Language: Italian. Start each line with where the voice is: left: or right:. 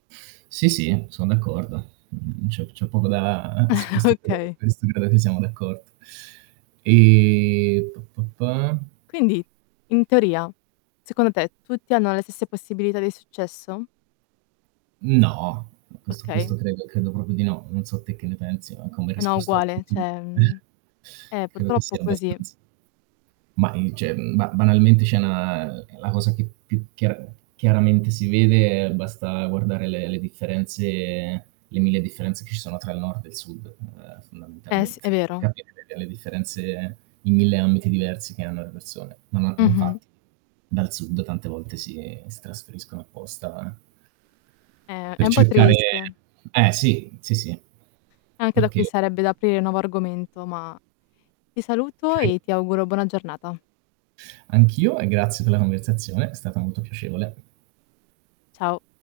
right: Sì, sì, son d'accordo. Mhmm, c'è c'è poco da su questo [unintelligible]
left: Okay.
right: questo credo siamo d'accordo. E p p pa
left: Quindi, in teoria, secondo te tutti hanno le stesse possibilità di successo?
right: No, questo
left: Okay.
right: questo credo credo proprio di no. Non so te che ne pensi, ma come
left: No,
right: risposta
left: uguale
right: obiettiva
left: cioè,
right: ehm
left: mhmm Eh,
right: credo che
left: purtroppo
right: sia
left: così.
right: abbastanz Mah i cioè ba banalmente c'è 'na la cosa che più più chia chiaramente si vede è basta guardare le le differenze, le 1000 differenze che ci sono tra il nord e il sud, ehm,
left: Eh s è
right: fondamentalmente. Per
left: vero.
right: capire le vere differenze in 1000 ambiti diversi che hanno le persone. No, no
left: Mh-mh.
right: infatti dal sud tante volte si si trasferiscono apposta eh
left: È è
right: per
left: un po'
right: cercare
left: triste.
right: eh sì, sì, sì.
left: Anche da qui
right: Perché
left: sarebbe da aprire il nuovo argomento, ma ti saluto
right: Okay.
left: e ti auguro buona giornata.
right: Anch'io e grazie per la conversazione, è stata molto piacevole.
left: Ciao.